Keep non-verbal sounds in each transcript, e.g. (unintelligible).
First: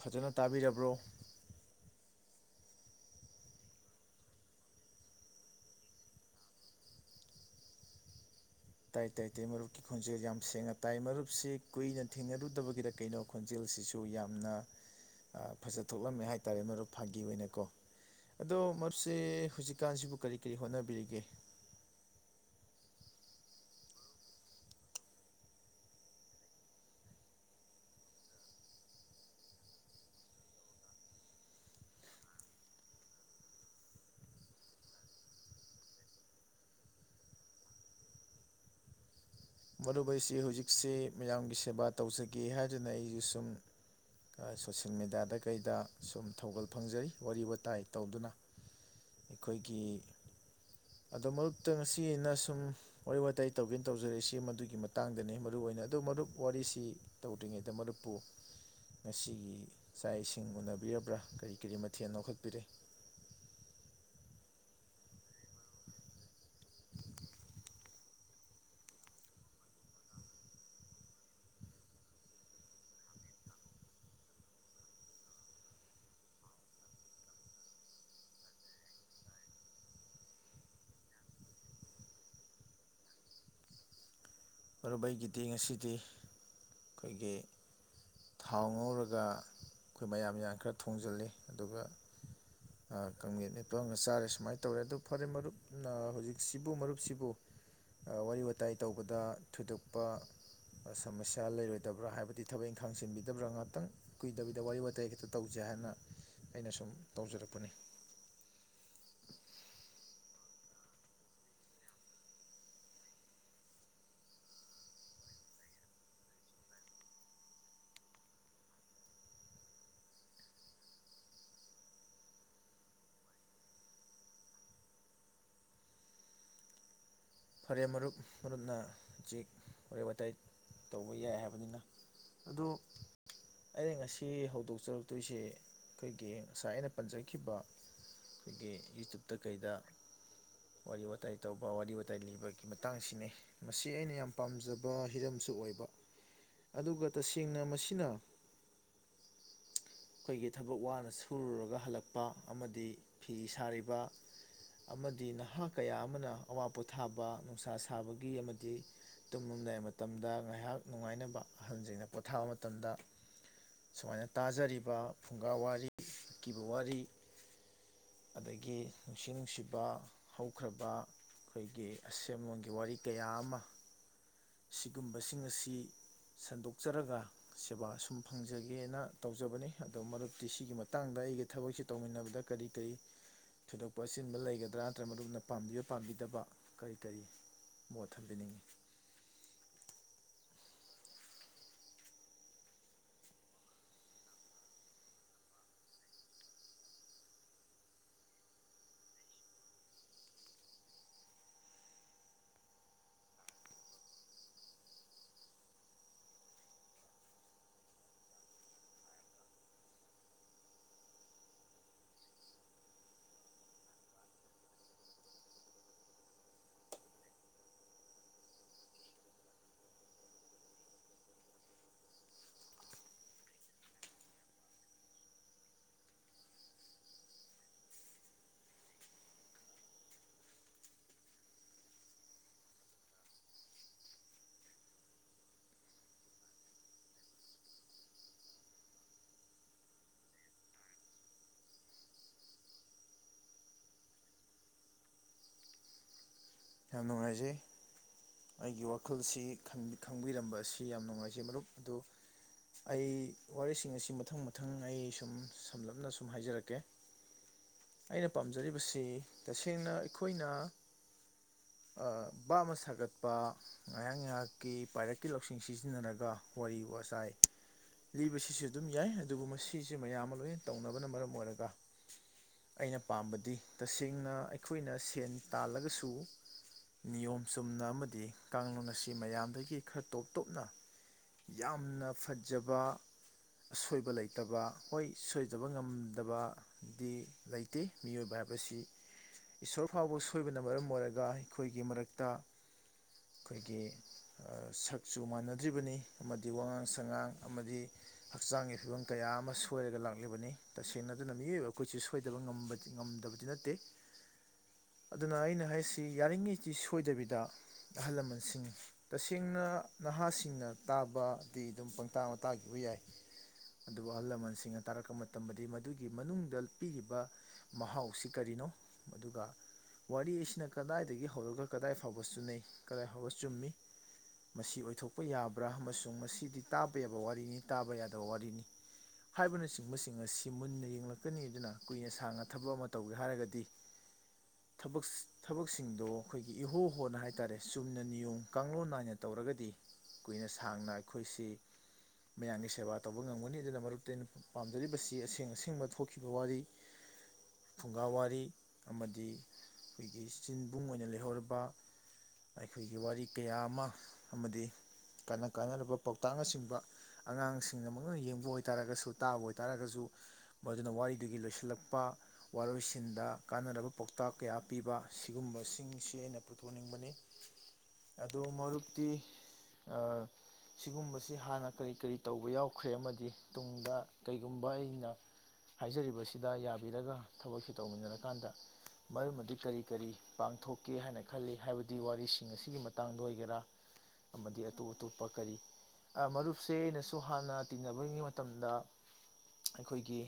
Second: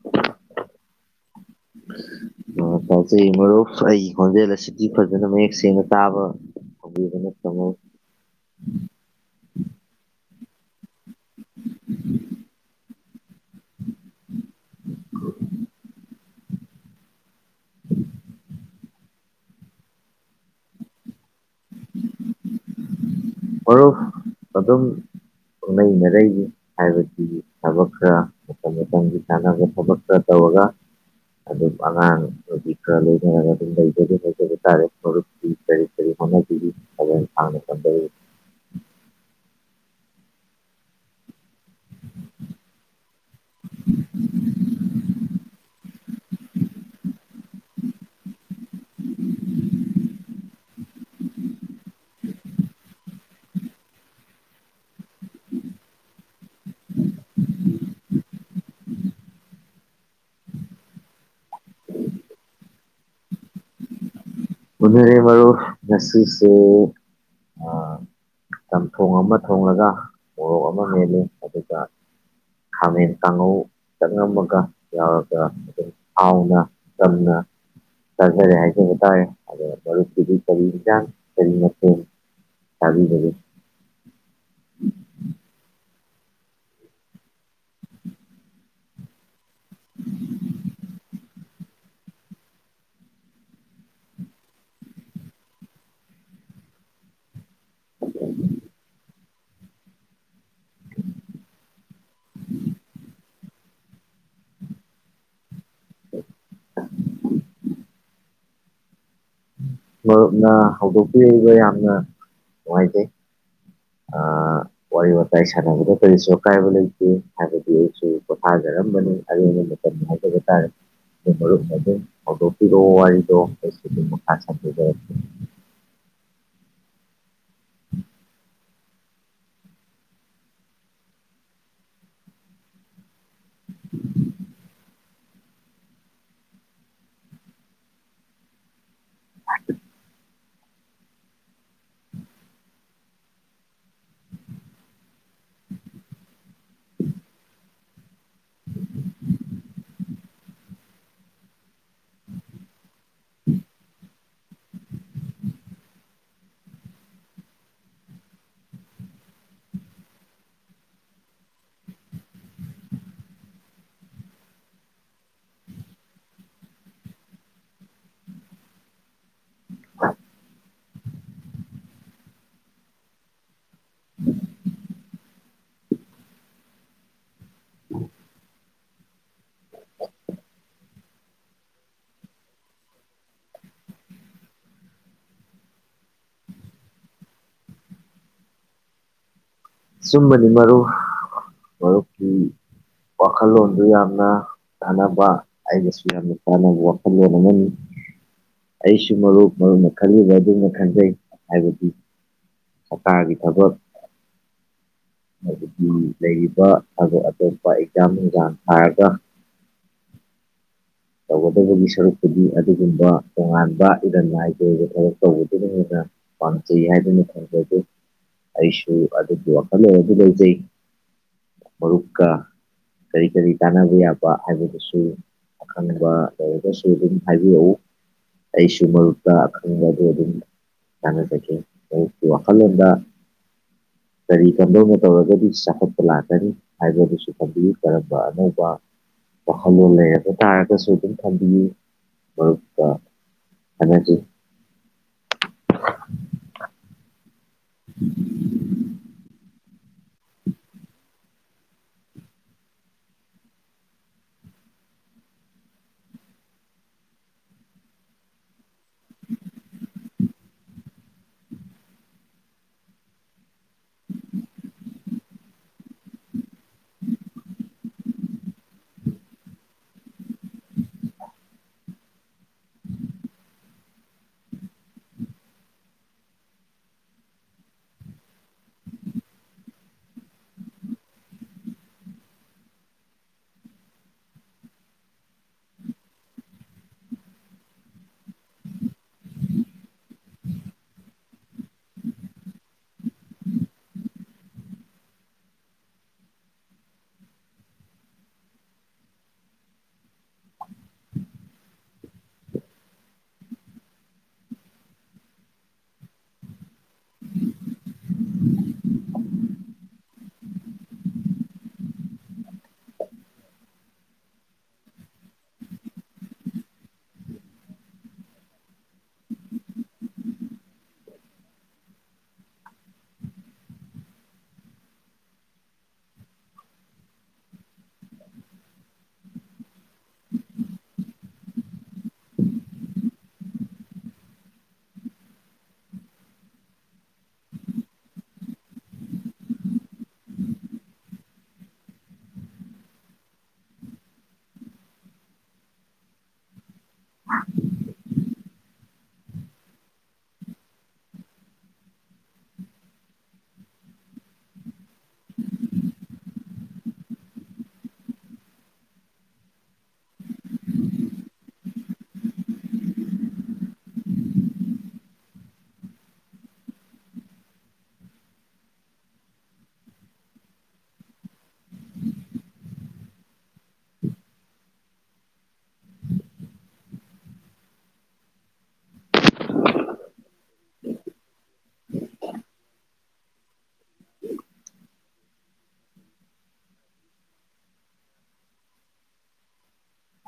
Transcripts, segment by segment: ꯐꯖꯟꯅ ꯇꯥꯕꯤꯔꯕ꯭ꯔꯣ ꯇꯥꯖꯩ ꯃꯔꯨꯞ ꯑꯩꯒꯤ ꯈꯣꯟꯖꯦꯜ ꯑꯁꯤꯗꯤ ꯐꯖꯟꯅ ꯃꯌꯦꯛ ꯁꯦꯡꯅ ꯇꯥꯕ꯭ꯔꯣ ꯇꯥꯏ ꯇꯥꯏ ꯇꯥꯏ ꯃꯔꯨꯞꯀꯤ ꯈꯣꯟꯖꯦꯜ ꯌꯥꯝ ꯁꯦꯡꯅ ꯇꯥꯏ ꯃꯔꯨꯞꯁꯤ ꯀꯨꯏꯅ ꯊꯦꯡꯅꯔꯨꯗꯕꯒꯤꯔ ꯀꯩꯅꯣ ꯈꯣꯟꯖꯦꯜꯁꯤꯁꯨ ꯌꯥꯝꯅ ꯐꯖ ꯊꯣꯛꯂꯝꯃꯦ ꯍꯥꯏ ꯇꯔꯦ ꯃꯔꯨꯞ ꯐꯥꯒꯤ ꯑꯣꯏꯅꯀꯣ ꯑꯗꯣ ꯃꯔꯨꯞꯁꯦ ꯍꯧꯖꯤꯛꯀꯥꯟꯁꯤꯕꯨ ꯀꯔꯤ ꯀꯔꯤ ꯍꯣꯠꯅꯕꯤꯔꯤꯒꯦ ꯃꯔꯨꯞ ꯑꯗꯨꯝ ꯄꯨꯡꯅꯩꯅꯔꯩꯅꯤ ꯍꯥꯏꯕꯗꯤ ꯊꯕꯛ ꯈꯔ ꯃꯇꯝ ꯃꯇꯝꯒꯤ ꯆꯥꯟꯅꯕ ꯊꯕꯛ ꯈꯔ ꯇꯧꯔꯒ ꯑꯗꯨꯝ ꯑꯉꯥꯡ ꯍꯧꯖꯤꯛ ꯈꯔ ꯂꯣꯏꯅꯔꯒ ꯑꯗꯨꯝ ꯂꯩꯖꯕ ꯇꯔꯦ ꯃꯔꯨꯞꯇꯤ ꯀꯔꯤ ꯀꯔꯤ ꯍꯣꯠꯅꯕꯤꯔꯤ ꯀꯣꯂꯦꯖ ꯁꯥꯡꯅ ꯇꯝꯗꯔꯤꯕ ꯃꯔꯨꯞ ꯑꯩꯁꯦ ꯍꯧꯖꯤꯛꯁꯤ ꯃꯌꯥꯝꯒꯤ ꯁꯦꯕꯥ ꯇꯧꯖꯒꯦ ꯍꯥꯏꯗꯨꯅ ꯑꯩꯁꯦ ꯁꯨꯝ ꯁꯣꯁꯦꯜ ꯃꯦꯗꯤꯌꯥꯗ ꯀꯩꯗ ꯁꯨꯝ ꯊꯧꯒꯜ ꯐꯪꯖꯔꯤ ꯋꯥꯔꯤ ꯋꯇꯥꯏ ꯇꯧꯗꯨꯅ ꯑꯩꯈꯣꯏꯒꯤ ꯑꯗꯣ ꯃꯔꯛꯇ ꯉꯁꯤ ꯑꯩꯅ ꯁꯨꯝ ꯋꯥꯔꯤ ꯋꯥꯇꯥꯏ ꯇꯧꯒꯦꯅ ꯇꯧꯖꯔꯛꯏꯁꯤ ꯑꯗꯨꯒꯤ ꯃꯇꯥꯡꯗꯅꯤ ꯃꯔꯨꯑꯣꯏ ꯑꯣꯏꯅ ꯑꯗꯣ ꯃꯔꯨꯞ ꯋꯥꯔꯤꯁꯤ ꯇꯧꯗ꯭ꯔꯤꯉꯩꯗ ꯃꯔꯨꯞꯄꯨ ꯉꯁꯤꯒꯤ ꯆꯥꯛ ꯏꯁꯤꯡ ꯎꯅꯕꯤꯔꯕ꯭ꯔꯥ ꯀꯔꯤ ꯀꯔꯤ ꯃꯊꯦꯜ ꯂꯧꯈꯠꯄꯤꯔꯦ ꯎꯅꯔꯦ ꯃꯔꯨꯞ ꯉꯁꯤꯁꯦ ꯆꯝꯊꯣꯡ ꯑꯃ ꯊꯣꯡꯂꯒ ꯃꯣꯔꯣꯛ ꯑꯃ ꯃꯦꯠꯂꯦ ꯑꯗꯨꯒ ꯈꯥꯃꯦꯟ ꯀꯥꯡꯉꯧ ꯆꯪꯉꯝꯃꯒ ꯌꯥꯎꯔꯒ ꯑꯗꯨꯝ ꯍꯥꯎꯅ ꯆꯝꯅ ꯆꯥꯖꯔꯦ ꯍꯥꯏꯖꯕ ꯇꯥꯔꯦ ꯃꯔꯨꯞꯀꯤꯗꯤ ꯀꯩ ꯍꯦꯟꯖꯥꯡ ꯀꯔꯤ ꯃꯊꯦꯜ ꯆꯕꯤꯔꯒꯦ ꯃꯔꯨꯞ ꯑꯩꯒꯤꯗꯤ ꯉꯁꯤꯗꯤ ꯑꯩꯈꯣꯏꯒꯤ ꯊꯥꯎ ꯉꯧꯔꯒ ꯑꯩꯈꯣꯏ ꯃꯌꯥꯟ ꯃꯌꯥꯟ ꯈꯔ ꯊꯣꯡꯖꯤꯜꯂꯤ ꯑꯗꯨꯒ ꯀꯥꯡꯃꯦꯠ ꯃꯦꯠꯄ ꯑꯝꯒ ꯆꯥꯔꯦ ꯁꯨꯃꯥꯏꯅ ꯇꯧꯔꯦ ꯑꯗꯨ ꯐꯔꯦ ꯃꯔꯨꯞꯅ ꯍꯧꯖꯤꯛꯁꯤꯕꯨ ꯃꯔꯨꯞꯁꯤꯕꯨ ꯋꯥꯔꯤ ꯋꯥꯇꯥꯏ ꯇꯧꯕꯗ ꯊꯣꯏꯗꯣꯛꯄ ꯁꯃꯁ꯭ꯌꯥ ꯂꯩꯔꯣꯏꯗꯕ꯭ꯔꯥ ꯍꯥꯏꯕꯗꯤ ꯊꯕꯛ ꯏꯪꯈꯥꯡ ꯆꯤꯟꯕꯤꯗꯕ꯭ꯔꯥ ꯈꯤꯇꯪ ꯀꯨꯏꯗꯕꯤꯗ ꯋꯥꯔꯤ ꯋꯇꯥꯏ ꯈꯤꯇ ꯇꯧꯖꯦ ꯍꯥꯏꯅ ꯑꯩꯅ ꯁꯨꯝ ꯇꯧꯖꯔꯛꯄꯅꯤ ꯃꯔꯨꯞꯅ ꯍꯧꯗꯣꯛꯄꯤꯔꯛꯏꯕ ꯌꯥꯝꯅ ꯅꯨꯡꯉꯥꯏꯖꯩ ꯋꯥꯔꯤ ꯋꯥꯇꯥꯏ ꯁꯥꯟꯅꯕꯗ ꯀꯔꯤꯁꯨ ꯑꯀꯥꯏꯕ ꯂꯩꯇꯦ ꯍꯥꯏꯕꯗꯤ ꯁꯨ ꯄꯣꯊꯥꯖꯔꯝꯕꯅꯤ ꯑ ꯑꯩꯅꯂꯅꯤ ꯃꯇꯝ ꯍꯥꯏꯖꯕ ꯇꯥꯔꯦ ꯑꯩꯈꯣꯏ ꯃꯔꯨꯄꯅꯥ ꯑꯗꯨꯝ ꯍꯧꯗꯣꯛꯄꯤꯔꯛꯑꯣ ꯋꯥꯔꯤꯗꯣ ꯑꯩꯁꯨ ꯑꯗꯨꯝ ꯃꯈꯥ ꯁꯥꯃꯗꯥꯖꯔꯛꯀꯦ ꯐꯔꯦ ꯃꯔꯨꯞ ꯃꯔꯨꯞꯅ ꯍꯧꯖꯤꯛ ꯋꯥꯔꯤ ꯋꯇꯏ ꯇꯧꯕ ꯌꯥꯏ ꯍꯥꯏꯕꯅꯤꯅ ꯑꯗꯨ ꯑꯩꯅ ꯉꯁꯤ ꯍꯧꯗꯣꯛꯆꯔꯛꯇꯣꯏꯁꯤ ꯑꯩꯈꯣꯏꯒꯤ ꯉꯁꯥꯏ ꯑꯩꯅ ꯄꯟꯖꯈꯤꯕ ꯑꯩꯈꯣꯏꯒꯤ ꯌꯨꯇꯨꯞꯇ ꯀꯩꯗ ꯋꯥꯔꯤ ꯋꯥꯥꯏ ꯇꯧꯕ ꯋꯥꯔꯤ ꯇꯜꯂꯤꯕꯒꯤ ꯃꯇꯥꯡꯁꯤꯅꯦ ꯃꯁꯤ ꯑꯩꯅ ꯌꯥꯝ ꯄꯥꯝꯖꯕ ꯍꯤꯔꯝꯁꯨ ꯑꯣꯏꯕ ꯑꯗꯨꯒ ꯇꯁꯦꯡꯅ ꯃꯁꯤꯅ (inaudible) ꯑꯩꯈꯣꯏꯒꯤ ꯊꯕꯛ ꯋꯥꯅ ꯁꯨꯔꯒ ꯍꯜꯂꯛ ꯄ ꯑꯃꯗꯤ ꯐꯤ ꯁꯥꯔꯤꯕ ꯑꯃꯗꯤ ꯅꯍꯥ ꯀꯌꯥ ꯑꯃꯅ ꯑꯋꯥ ꯄꯣꯊꯥꯕ ꯅꯨꯡꯁꯥ ꯁꯥꯕꯒꯤ ꯑꯃꯗꯤ ꯇꯨꯝꯂꯗꯥꯏ ꯃꯇꯝꯗ ꯉꯥꯏꯍꯥꯛ ꯅꯨꯡꯉꯥꯏꯅꯕ ꯑꯍꯜꯁꯤꯡꯅ ꯄꯣꯊꯥꯕ ꯃꯇꯝꯗ ꯁꯨꯃꯥꯏꯅ ꯇꯥꯖꯔꯤꯕ ꯐꯨꯡꯒꯥ ꯋꯥꯔꯤ ꯑꯀꯤꯕ ꯋꯥꯔꯤ ꯑꯗꯒꯤ ꯅꯨꯡꯁꯤ ꯅꯨꯡꯁꯤꯕ ꯍꯧꯈ꯭ꯔꯕ ꯑꯩꯈꯣꯏꯒꯤ ꯑꯁꯦꯝꯂꯣꯟꯒꯤ ꯋꯥꯔꯤ ꯀꯌꯥ ꯑꯃ ꯁꯤꯒꯨꯝꯕꯁꯤꯡ ꯑꯁꯤ ꯁꯟꯗꯣꯛꯆꯔꯒ ꯁꯦꯕꯥ ꯑꯁꯨꯝ ꯐꯪꯖꯒꯦꯅ ꯇꯧꯖꯕꯅꯤ ꯑꯗꯣ ꯃꯔꯨꯞꯇꯤ ꯁꯤꯒꯤ ꯃꯇꯥꯡꯗ ꯑꯩꯒ ꯊꯕꯛꯁꯤꯦ ꯇꯧꯃꯤꯟꯅꯕꯗ ꯀꯔꯤ ꯀꯔꯤ ꯊꯣꯏꯗꯣꯛꯄ ꯑꯁꯤꯤꯟꯕ ꯂꯩꯒꯗ꯭ꯔꯥ ꯅꯠꯇ꯭ꯔꯒ ꯃꯔꯨꯞꯅ ꯄꯥꯝꯕꯤꯕ ꯄꯥꯝꯕꯤꯗꯕ ꯀꯔꯤ ꯀꯔꯤ ꯃꯣꯠ ꯊꯝꯕꯤꯅꯤꯡꯉꯤ ꯑꯨꯝꯕꯗꯤ ꯃꯔꯨ ꯃꯔꯨꯞꯀꯤ ꯋꯥꯈꯜꯂꯣꯟꯗꯨ ꯌꯥꯝꯅ ꯀꯥꯟꯅꯕ ꯑꯩꯅꯁꯨ ꯌꯥꯝꯅ ꯀꯥꯟꯅꯕ ꯋꯥꯈꯜꯂꯣꯟ ꯑꯃꯅꯤ ꯑꯩꯁꯨ ꯃꯔꯨꯞ ꯃꯔꯨꯅ ꯈꯜꯂꯤꯕ ꯑꯗꯨꯅ ꯈꯟꯖꯩ ꯍꯥꯏꯕꯗꯤ ꯀꯣꯇꯥꯒꯤ ꯊꯕꯛ ꯑꯗꯨꯗꯤ ꯂꯩꯔꯤꯕ ꯑꯇꯣꯞ ꯑꯇꯣꯞꯄ ꯑꯦꯛꯖꯥꯝꯁꯤꯡꯒ ꯊꯥꯔꯒ ꯇꯧꯒꯗꯕꯒꯤ ꯁꯔꯨꯛꯇꯄꯨꯗꯤ ꯑꯗꯨꯒꯨꯝꯕ ꯇꯣꯉꯥꯟꯕ ꯏꯔꯝ ꯅꯥꯏꯒꯤ ꯑꯣꯏꯕ ꯊꯕꯛ ꯇꯧꯕꯗꯨꯅ ꯍꯦꯟꯅ ꯄꯥꯝꯖꯩ ꯍꯥꯏꯗꯨꯅ ꯊꯝꯖꯒꯦ ꯑꯩꯁꯨ ꯑꯗꯨꯒꯤ ꯋꯥꯈꯜꯂꯣꯟ ꯑꯗꯨ ꯂꯧꯖꯩ ꯃꯔꯨꯞꯀ ꯀꯔꯤ ꯀꯔꯤ ꯇꯥꯟꯅꯕ ꯌꯥꯕ ꯍꯥꯏꯕꯗꯨꯁꯨ ꯑꯈꯪꯕ ꯂꯩꯔꯒꯁꯨ ꯑꯗꯨꯝ ꯍꯥꯏꯕꯤꯔꯛꯎ ꯑꯩꯁꯨ ꯃꯔꯨꯞꯇ ꯑꯈꯪꯕꯗ ꯑꯗꯨꯝ ꯇꯥꯟꯅꯖꯒꯦ ꯑꯨꯛꯀꯤ ꯋꯥꯈꯜꯂꯣꯟꯗ ꯀꯔꯤ ꯀꯝꯕꯧꯅ ꯇꯧꯔꯒꯗꯤ ꯆꯥꯎꯈꯠꯄ ꯂꯥꯛꯀꯅꯤ ꯍꯥꯏꯕꯗꯨꯁꯨ ꯈꯝꯕꯤꯌꯨ ꯀꯔꯝꯕ ꯑꯅꯧꯕ ꯋꯥꯈꯜꯂꯣꯟ ꯂꯩꯔꯒꯣ ꯇꯥꯔꯒꯁꯨ ꯑꯗꯨꯝ ꯊꯝꯕꯤꯌꯨ ꯃꯔ ꯈꯟꯅꯔꯤ ꯌꯥꯝ ꯅꯨꯡꯉꯥꯏꯖꯩ ꯑꯩ ꯒꯤ ꯋꯥ ꯈꯨꯜꯁꯤ ꯈꯪꯕꯤꯔꯝꯕ ꯑꯁꯤ ꯌꯥꯝ ꯅꯨꯡꯉꯥꯏꯖꯩ ꯃꯔꯨꯞ ꯑꯗꯨ ꯑꯩ ꯋꯥꯔꯤꯁꯤꯡ ꯑꯁꯤ ꯃꯊꯪ ꯃꯊꯪ ꯑꯩ ꯁꯨꯝ ꯁꯝꯂꯞꯅ ꯁꯨꯝ ꯍꯥꯏꯖꯔꯛꯀꯦ ꯑꯩꯅ ꯄꯥꯝꯖꯔꯤꯕꯁꯤ ꯇꯁꯦꯡꯅ ꯑꯩꯈꯣꯏꯅ ꯚꯥꯞ ꯑꯃ ꯁꯥꯒꯠꯄ ꯉꯥꯏꯍꯥꯛ ꯉꯥꯏꯍꯥꯛꯀꯤ ꯄꯥꯏꯔꯛꯀꯤ ꯂꯧꯁꯤꯡ ꯁꯤꯖꯤꯟꯅꯔꯒ ꯋꯥꯔꯤ ꯋꯥꯇꯥꯏ ꯂꯤꯕꯁꯤꯁꯨ ꯑꯗꯨꯝ ꯌꯥꯏ ꯑꯗꯨꯕꯨ ꯃꯁꯤꯁꯦ ꯃꯌꯥꯝ ꯑꯃ ꯂꯣꯏꯅ ꯇꯧꯅꯕꯅ ꯃꯔꯝ ꯑꯣꯏꯔꯒ ꯑꯩꯅ ꯄꯥꯝꯕꯗꯤ ꯇꯁꯦꯡꯅ ꯑꯩꯈꯣꯏꯅ ꯁꯦꯟ ꯇꯥꯜꯂꯒꯁꯨ ꯅꯤꯌꯣꯝ ꯆꯨꯝꯅ ꯑꯃꯗꯤ ꯀꯥꯡꯂꯣꯟ ꯑꯁꯤ ꯃꯌꯥꯝꯗꯒꯤ ꯈꯔ ꯇꯣꯞ ꯇꯣꯞꯅ ꯌꯥꯝꯅ ꯐꯖꯕ ꯑꯁꯣꯏꯕ ꯂꯩꯇꯕ ꯍꯣꯏ ꯁꯣꯏꯖꯕ ꯉꯝꯗꯕ ꯗꯤ ꯂꯩꯇꯦ ꯃꯤꯑꯣꯏꯕ ꯍꯥꯏꯕꯁꯤ ꯏꯁꯣꯔ ꯐꯥꯎꯕ ꯁꯣꯏꯕꯅ ꯃꯔꯝ ꯑꯣꯏꯔꯒ ꯑꯩꯈꯣꯏꯒꯤ ꯃꯔꯛꯇ ꯑꯩꯈꯣꯏꯒꯤ ꯁꯛꯁꯨꯨ ꯃꯥꯟꯅꯗ꯭ꯔꯤꯕꯅꯤ ꯑꯃꯗꯤ ꯋꯥꯉꯥꯡ ꯁꯉꯥꯡ ꯑꯃꯗꯤ ꯍꯛꯆꯥꯡꯒꯤ ꯐꯤꯕꯝ ꯀꯌꯥ ꯑꯃ ꯁꯣꯏꯔꯒ ꯂꯥꯛꯂꯤꯕꯅꯤ ꯇꯁꯦꯡꯅ ꯑꯗꯨꯅ ꯃꯤꯑꯣꯏꯕ ꯑꯩꯈꯣꯏꯁꯨ ꯁꯣꯏꯗꯕ ꯉꯝꯗꯕꯗꯤ ꯅꯠꯇꯦ ꯑꯗꯨꯅ ꯑꯩꯅ ꯍꯥꯏꯁ ꯁꯤ ꯌꯥꯔꯤꯉꯩꯁꯤ ꯁꯣꯏꯗꯕꯤꯗ ꯑꯍꯜ ꯂꯃꯟꯁꯤꯡ ꯇꯁꯦꯡꯅ ꯅꯍꯥꯁꯤꯡꯅ ꯇꯥꯕꯗꯤ ꯑꯗꯨꯝ ꯄꯪꯇꯥ ꯉꯇꯥꯒꯤꯕ ꯌꯥꯏ ꯑꯗꯨꯕꯨ ꯑꯍꯜ ꯂꯃꯟꯁꯤꯡꯅ ꯇꯥꯔꯛꯄ ꯃꯇꯝꯗꯗꯤ ꯃꯗꯨꯒꯤ ꯃꯅꯨꯡꯗ ꯄꯤꯔꯤꯕ ꯃꯍꯥꯎꯁꯤ ꯀꯔꯤꯅꯣ ꯑꯗꯨꯒ ꯋꯥꯔꯤ ꯑꯁꯤꯅ ꯀꯗꯥꯏꯗꯒꯤ ꯍꯧꯔꯒ ꯀꯗꯥꯏ ꯐꯥꯎꯕ ꯆꯨꯅꯩ ꯀꯗꯥꯏ ꯐꯥꯎꯕ ꯆꯨꯝꯃꯤ ꯃꯁꯤ ꯑꯣꯏꯊꯣꯛꯄ ꯌꯥꯕ꯭ꯔꯥ ꯑꯃꯁꯨꯡ ꯃꯁꯤꯗꯤ ꯇꯥꯕ ꯌꯥꯕ ꯋꯥꯔꯤꯅꯤ ꯇꯥꯕ ꯌꯥꯗꯕ ꯋꯥꯔꯤꯅꯤ ꯍꯥꯏꯕꯅ ꯆꯤꯡꯕꯁꯤꯡ ꯑꯁꯤ ꯃꯨꯟꯅ ꯌꯦꯡꯂꯛꯀꯅꯤ ꯑꯗꯨꯅ ꯀꯨꯏꯅ ꯁꯥꯡꯅ ꯊꯕꯛ ꯑꯃ ꯇꯧꯒꯦ ꯍꯥꯏꯔꯒꯗꯤ ꯊꯕꯛ ꯊꯕꯛꯁꯤꯡꯗꯣ ꯑꯩꯈꯣꯏꯒꯤ ꯏꯍꯣ ꯍꯣꯅ ꯍꯥꯏꯇꯥꯔꯦ ꯆꯨꯝꯅ ꯅꯤꯌꯣꯝ ꯀꯥꯡꯂꯣꯟ ꯅꯥꯏꯅ ꯇꯧꯔꯒꯗꯤ ꯀꯨꯏꯅ ꯁꯥꯡꯅ ꯑꯩꯈꯣꯏꯁꯤ ꯃꯌꯥꯝꯒꯤ ꯁꯦꯕꯥ ꯇꯧꯕ ꯉꯝꯒꯅꯤ ꯑꯗꯨꯅ ꯃꯔꯨꯞꯛꯇ ꯑꯩꯅ ꯄꯥꯝꯖꯔꯤꯕꯁꯤ ꯑꯁꯦꯡ ꯑꯁꯦꯡꯕ ꯊꯣꯛꯈꯤꯕ ꯋꯥꯔꯤ ꯐꯨꯡꯒꯥꯋꯥꯔꯤ ꯑꯃꯗꯤ ꯑꯩꯈꯣꯏꯒꯤ ꯆꯤꯟꯕꯨꯡ ꯑꯣꯏꯅ ꯂꯩꯍꯧꯔꯕ ꯑꯩꯈꯣꯏꯒꯤ ꯋꯥꯔꯤ ꯀꯌꯥ ꯑꯃ ꯑꯃꯗꯤ ꯀꯅ ꯀꯥꯟꯅꯔꯕ ꯄꯥꯎꯇꯥꯛꯅꯆꯤꯡꯕ ꯑꯉꯥꯡꯁꯤꯡꯅꯃꯛ ꯌꯦꯡꯕ ꯑꯣꯏꯇꯥꯥꯔꯒꯁꯨ ꯇꯥꯕ ꯑꯣꯏ ꯇꯥꯔꯒꯁꯨ ꯃꯗꯨꯅ ꯋꯥꯔꯤꯗꯨꯒꯤ ꯂꯣꯏꯁꯤꯜꯂꯛꯄ ꯋꯥꯔꯣꯏꯁꯤꯟꯗ ꯀꯥꯟꯅꯔꯕ ꯄꯥꯎꯇꯥꯛ ꯀꯌꯥ ꯄꯤꯕ ꯁꯤꯒꯨꯝꯕꯁꯤꯡꯁꯤ ꯑꯩꯅ ꯄꯨꯊꯣꯛꯅꯤꯡꯕꯅꯤ ꯑꯗꯨ ꯃꯔꯨꯞꯛꯇꯤ ꯁꯤꯒꯨꯝꯕꯁꯤ ꯍꯥꯟꯅ ꯀꯔꯤ ꯀꯔꯤ ꯇꯧꯕ ꯌꯥꯎꯈ꯭ꯔꯦ ꯑꯃꯗꯤ ꯇꯨꯡꯗ ꯀꯔꯤꯒꯨꯝꯕ ꯑꯩꯅ ꯍꯥꯏꯖꯔꯤꯕꯁꯤꯗ ꯌꯥꯕꯤꯔꯒ ꯊꯕꯛꯁꯤ ꯇꯧꯃꯤꯟꯅꯔꯀꯥꯟꯗ ꯃꯔꯝ ꯑꯗꯨ ꯀꯔꯤ ꯀꯔꯤ ꯄꯥꯡꯊꯣꯛꯀꯦ ꯍꯥꯏꯅ ꯈꯜꯂꯤ ꯍꯥꯏꯕꯗꯤ ꯋꯥꯔꯤꯁꯤꯡ ꯑꯁꯤꯒꯤ ꯃꯇꯥꯡꯗ ꯑꯣꯏꯒꯦꯔꯥ ꯑꯃꯗꯤ ꯑꯇꯣꯞ ꯑꯇꯣꯞꯄ ꯀꯔꯤ ꯃꯔꯨꯞꯁꯦ ꯑꯩꯅꯁꯨ ꯍꯥꯟꯅ ꯇꯤꯟꯅꯕꯔꯤꯉꯩ ꯃꯇꯝꯗ ꯑꯩꯈꯣꯏꯒꯤ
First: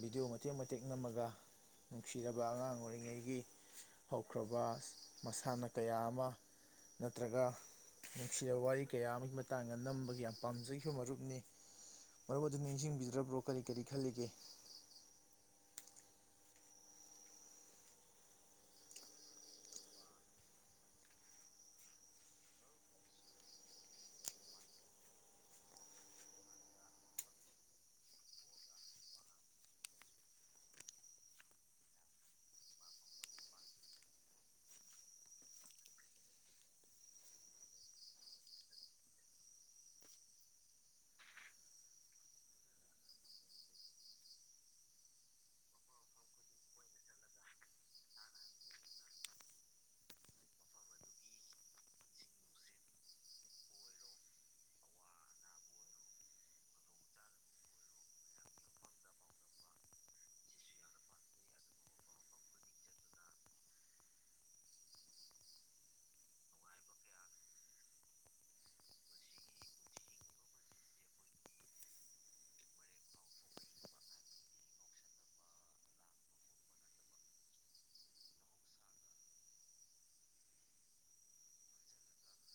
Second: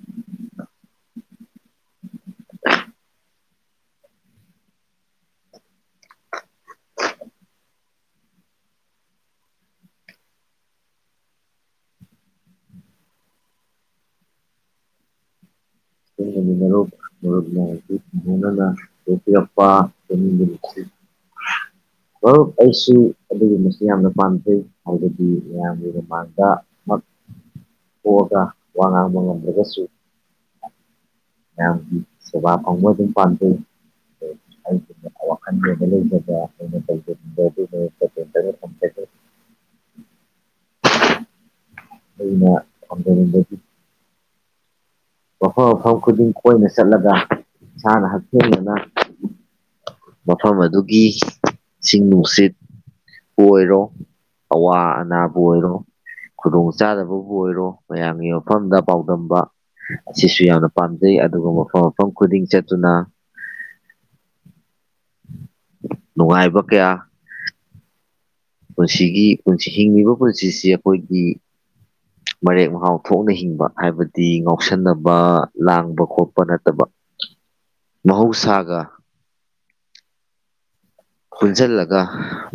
ꯕꯤꯗꯤꯑꯣ ꯃꯇꯦꯛ ꯃꯇꯦꯛ ꯅꯝꯃꯒ ꯅꯨꯡꯁꯤꯔꯕ ꯑꯉꯥꯡ ꯑꯣꯏꯔꯤꯉꯩꯒꯤ ꯍꯧꯈ꯭ꯔꯕ ꯃꯁꯥꯟꯅ ꯀꯌꯥ ꯑꯃ ꯅꯠꯇ꯭ꯔꯒ ꯅꯨꯡꯁꯤꯔꯕ ꯋꯥꯔꯤ ꯀꯌꯥ ꯑꯃꯒꯤ ꯃꯇꯥꯡꯗ ꯅꯝꯕꯒꯤ ꯌꯥꯝ ꯄꯥꯝꯖꯈꯤꯕ ꯃꯔꯨꯞꯅꯤ ꯃꯔꯨꯞ ꯑꯗꯨ ꯅꯤꯡꯁꯤꯡꯕꯤꯗ꯭ꯔꯕ꯭ꯔꯣ ꯀꯔꯤ ꯀꯔꯤ ꯈꯜꯂꯤꯒꯦ (unintelligible) ꯃꯔꯨꯞ ꯑꯩꯁꯨ ꯑꯗꯨꯒꯤꯕ ꯌꯥꯝꯅ ꯄꯥꯝꯖꯩ ꯍꯥꯏꯕꯗꯤ ꯃꯌꯥꯝꯒꯤ ꯃꯃꯥꯡꯗ ꯑꯃ ꯄꯣꯛꯑꯒ ꯋꯥ ꯉꯥꯡꯕ ꯉꯝꯂꯒꯁꯨ ꯃꯌꯥꯝꯒꯤ ꯁꯦꯕꯥ ꯐꯡꯕꯥ ꯑꯗꯨꯝ ꯄꯥꯝꯖꯩ ꯑꯩꯒꯨꯝꯅ ꯋꯥꯀꯜ ꯒꯤ ꯑꯃꯥ ꯂꯩꯖꯕ ꯑꯩꯅꯥ ꯇꯧꯖꯅꯤꯡꯕ ꯑꯦꯗꯨꯏ ꯃꯌꯦꯛꯇꯥ ꯀꯨꯟꯠꯔꯦꯠ ꯀꯨꯟꯇꯔꯦꯠ ꯑꯩꯅꯥ ꯐꯉꯖꯅꯤꯡ ꯕꯒꯤ ꯃꯐꯝ ꯃꯐꯝ ꯈꯨꯗꯤꯡ ꯀꯣꯏꯅ ꯆꯠꯂꯒ ꯏꯁꯥꯅ ꯍꯛꯊꯦꯡꯅꯅ ꯃꯐꯝ ꯑꯗꯨꯒꯤ ꯏꯁꯤꯡ ꯅꯨꯡꯁꯤꯠꯄ ꯑꯣꯏꯔꯣ ꯑꯋꯥ ꯑꯅꯥꯕꯨ ꯑꯣꯏꯔꯣ ꯈꯨꯗꯣꯡ ꯆꯥꯗꯕꯕꯨ ꯑꯣꯏꯔꯣ ꯃꯌꯥꯝꯒꯤ ꯃꯐꯝꯗ ꯄꯥꯎꯗꯝꯝꯕ ꯑꯁꯤꯁꯨ ꯌꯥꯝꯅ ꯄꯥꯝꯖꯩ ꯑꯗꯨꯒ ꯃꯐꯝ ꯃꯐꯝ ꯈꯨꯗꯤꯡ ꯆꯠꯇꯨꯅ ꯅꯨꯡꯉꯥꯏꯕ ꯀꯌꯥ ꯄꯨꯟꯁꯤꯒꯤ ꯄꯨꯁꯤ ꯍꯤꯡꯉꯤꯕ ꯄꯨꯟꯁꯤꯁꯤ ꯑꯩꯈꯣꯏꯒꯤ ꯃꯔꯦꯛ ꯃꯍꯥꯎ ꯊꯣꯛꯅ ꯍꯤꯡꯕ ꯍꯥꯏꯕꯗꯤ ꯉꯥꯎꯁꯟꯅꯕ ꯂꯥꯡꯕ ꯈꯣꯠꯄ ꯅꯠꯇꯕ ꯃꯍꯧꯁꯥꯒ ꯄꯨꯟꯁꯤꯜꯂꯒ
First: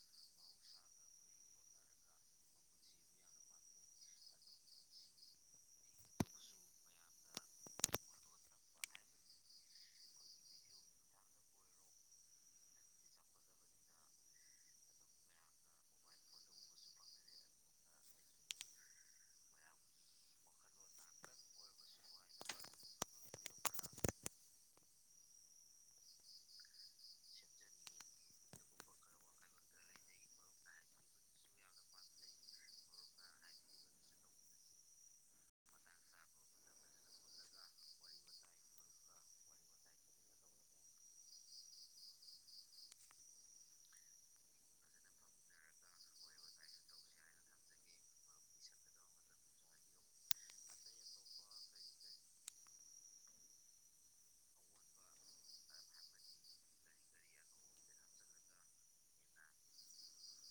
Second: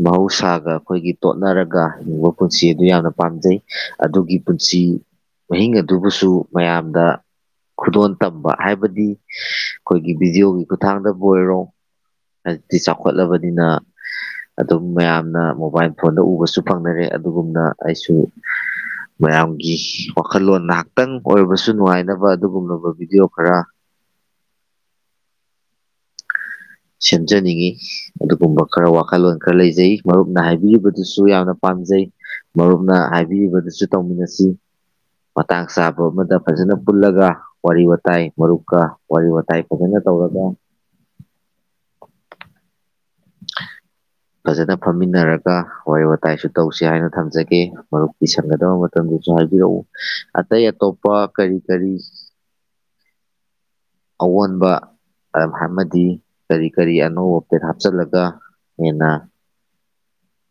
ꯃꯍꯧꯁꯥꯒ ꯑꯩꯈꯣꯏꯒꯤ ꯇꯣꯠꯅꯔꯒ ꯍꯤꯡꯕ ꯄꯨꯟꯁꯤ ꯑꯗꯨ ꯌꯥꯝꯅ ꯄꯥꯝꯖꯩ ꯑꯗꯨꯒꯤ ꯄꯨꯟꯁꯤ ꯃꯍꯤꯡ ꯑꯗꯨꯕꯨꯁꯨ ꯃꯌꯥꯝꯗ ꯈꯨꯗꯣꯟ ꯇꯝꯕ ꯍꯥꯏꯕꯗꯤ ꯑꯩꯈꯣꯏꯒꯤ ꯚꯕꯤꯗꯤꯑꯣꯒꯤ ꯈꯨꯠꯊꯥꯡꯗꯕꯨ ꯑꯣꯏꯔꯣ ꯍꯥꯏꯖꯤꯛꯇꯤ ꯆꯥꯎꯈꯠ ꯈꯣꯠꯂꯕꯅꯤꯅ ꯑꯗꯨꯝ ꯃꯌꯥꯝꯅ ꯃꯣꯕꯥꯏꯜ ꯐꯣꯟꯗ ꯎꯕꯁꯨ ꯐꯪꯅꯔꯦ ꯑꯗꯨꯒꯨꯝꯅ ꯑꯩꯁꯨ ꯃꯌꯥꯝꯒꯤ ꯋꯥꯈꯜꯂꯣꯟ ꯉꯥꯏꯍꯥꯛꯇꯪ ꯑꯣꯏꯔꯕꯁꯨ ꯅꯨꯡꯉꯥꯏꯅꯕ ꯑꯗꯨꯒꯨꯝꯂꯕ ꯚꯤꯗꯤꯑꯣ ꯈꯔ ꯁꯦꯝꯖꯅꯤꯡꯉꯤ ꯑꯗꯨꯒꯨꯝꯕ ꯈꯔ ꯋꯥꯈꯜꯂꯣꯟ ꯈꯔ ꯂꯩꯖꯩ ꯃꯔꯨꯞꯅ ꯍꯥꯏꯕꯤꯔꯤꯕꯗꯨꯁꯨ ꯌꯥꯝꯅ ꯄꯥꯝꯖꯩ ꯃꯔꯨꯞꯅ ꯍꯥꯏꯕꯤꯔꯤꯕꯗꯨꯁꯨ ꯇꯧꯃꯤꯟꯅꯁꯤ ꯃꯇꯥꯡ ꯆꯥꯕ ꯑꯃꯗ ꯐꯖꯅ ꯄꯨꯜꯂꯒ ꯋꯥꯔꯤ ꯋꯥꯇꯥꯏ ꯃꯔꯨꯞꯀ ꯋꯥꯔꯤ ꯋꯥꯇꯥꯏ ꯐꯖꯅ ꯇꯧꯔꯒ ꯐꯖꯅ ꯐꯝꯃꯤꯟꯅꯔꯒ ꯋꯥꯔꯤ ꯋꯥꯇꯥꯏꯁꯨ ꯇꯧꯁꯤ ꯍꯥꯏꯅ ꯊꯝꯖꯒꯦ ꯃꯔꯨꯞꯀꯤ ꯁꯟꯒꯗꯕ ꯃꯇꯝꯗꯁꯨ ꯍꯥꯏꯕꯤꯔꯛꯎ ꯑꯇꯩ ꯑꯇꯣꯞꯄ ꯀꯔꯤ ꯀꯔꯤ ꯑꯑꯣꯟꯕ ꯑꯃꯗꯤ ꯀꯔꯤ ꯀꯔꯤ ꯑꯅꯧꯕ ꯄꯦꯔꯥꯞ ꯆꯠꯂꯒ ꯍꯦꯟꯅ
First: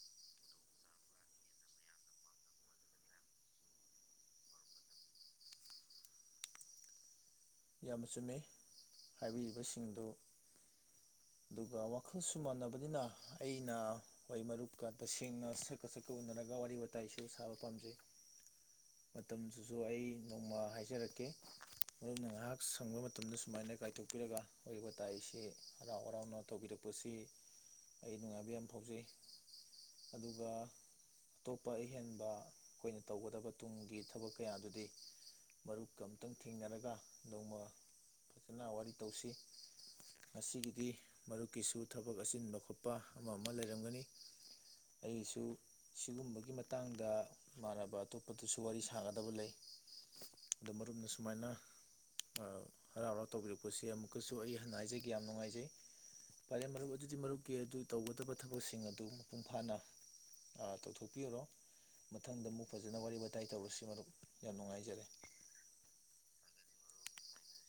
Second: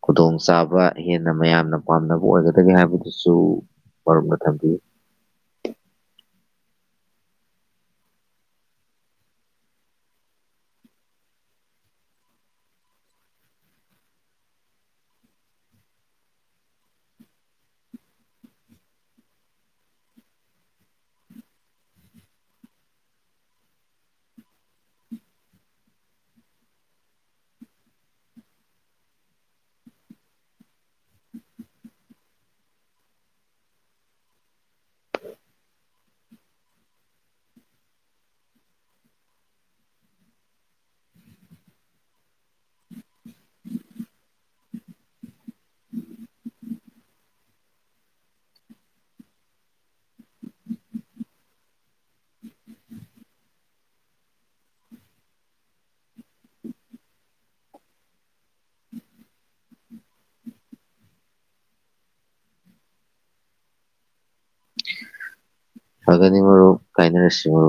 ꯈꯨꯗꯣꯡ ꯆꯥꯕ ꯍꯦꯟꯅ ꯃꯌꯥꯝꯅ ꯄꯥꯝꯅꯕ ꯑꯣꯏꯒꯗꯒꯦ ꯍꯥꯏꯕꯗꯨꯁꯨ ꯋꯥꯔꯨꯝꯝꯗ ꯊꯝꯕꯤꯌꯨ ꯌꯥꯝꯅ ꯆꯨꯝꯃꯦ ꯍꯥꯏꯕꯤꯔꯤꯕꯁꯤꯡꯗꯨ ꯑꯗꯨꯒ ꯋꯥꯈꯜꯁꯨ ꯃꯥꯟꯅꯕꯅꯤꯅ ꯑꯩꯅ ꯋꯥ ꯃꯔꯨꯞ ꯀꯥ ꯇꯁꯦꯡꯅ ꯁꯛꯀ ꯁꯛꯀ ꯎꯅꯔꯒ ꯋꯥꯔꯤ ꯋꯥꯇꯥꯏꯁꯨ ꯁꯥꯕ ꯄꯥꯝꯖꯩ ꯃꯇꯝꯗꯨꯁꯨ ꯑꯩ ꯅꯣꯡꯃ ꯍꯥꯏꯖꯔꯛꯀꯦ ꯑꯗꯨꯅ ꯉꯍꯥꯛ ꯁꯪꯕ ꯃꯇꯝꯗ ꯁꯨꯃꯥꯏꯅ ꯀꯥꯏꯊꯣꯛꯄꯤꯔꯒ ꯋꯥꯔꯤ ꯋꯥꯇꯥꯏꯁꯤ ꯍꯔꯥꯎ ꯍꯔꯥꯎꯅ ꯇꯧꯕꯤꯔꯛꯄꯁꯤ ꯑꯩ ꯅꯨꯡꯉꯥꯏꯕ ꯌꯥꯝ ꯐꯥꯎꯖꯩ ꯑꯗꯨꯒ ꯑꯇꯣꯞꯄ ꯑꯍꯦꯟꯕ ꯑꯩꯈꯣꯏꯅ ꯇꯧꯒꯗꯕ ꯇꯨꯡꯒꯤ ꯊꯕꯛ ꯀꯌꯥꯗꯨꯗꯤ ꯃꯔꯨꯞꯀ ꯑꯝꯇꯪ ꯊꯦꯡꯅꯔꯒ ꯅꯣꯡꯃ ꯐꯖꯅ ꯋꯥꯔꯤ ꯇꯧꯁꯤ ꯉꯁꯤꯒꯤꯗꯤ ꯃꯔꯨꯞꯀꯤꯁꯨ ꯊꯕꯛ ꯑꯆꯤꯟꯕ ꯈꯣꯠꯄ ꯑꯃ ꯑꯃ ꯂꯩꯔꯝꯒꯅꯤ ꯑꯩꯒꯤꯁꯨ ꯁꯤꯒꯨꯝꯕꯒꯤ ꯃꯇꯥꯡꯗ ꯏꯃꯥꯟꯅꯕ ꯑꯇꯣꯞꯄꯗꯁꯨ ꯋꯥꯔꯤ ꯁꯥꯒꯗꯕ ꯂꯩ ꯑ ꯃꯔꯨꯞꯅ ꯁꯨꯃꯥꯏꯅ ꯍꯔꯥꯎ ꯍꯔꯥꯎ ꯇꯧꯕꯤꯔꯛꯄꯁꯦ ꯑꯃꯨꯛꯀꯁꯨ ꯑꯩ ꯍꯟꯅ ꯍꯥꯏꯖꯒꯦ ꯌꯥꯝ ꯅꯨꯡꯉꯥꯏꯖꯩ ꯐꯔꯦ ꯃꯔꯨꯞ ꯑꯗꯨꯗꯤ ꯃꯔꯨꯞꯀꯤ ꯑꯗꯨ ꯇꯧꯒꯗꯕ ꯊꯕꯛꯁꯤꯡ ꯑꯗꯨ ꯃꯄꯨꯡ ꯐꯥꯅ ꯇꯧꯊꯣꯛꯄꯤꯔꯣ ꯃꯊꯪꯗ ꯑꯃꯨꯛ ꯐꯖꯟꯅ ꯋꯥꯔꯤ ꯋꯥꯇꯥꯏ ꯇꯧꯔꯁꯤ ꯃꯔꯨꯞ ꯌꯥꯝ ꯅꯨꯡꯉꯥꯏꯖꯔꯦ ꯀꯥꯏꯅꯔꯁꯤꯔꯣ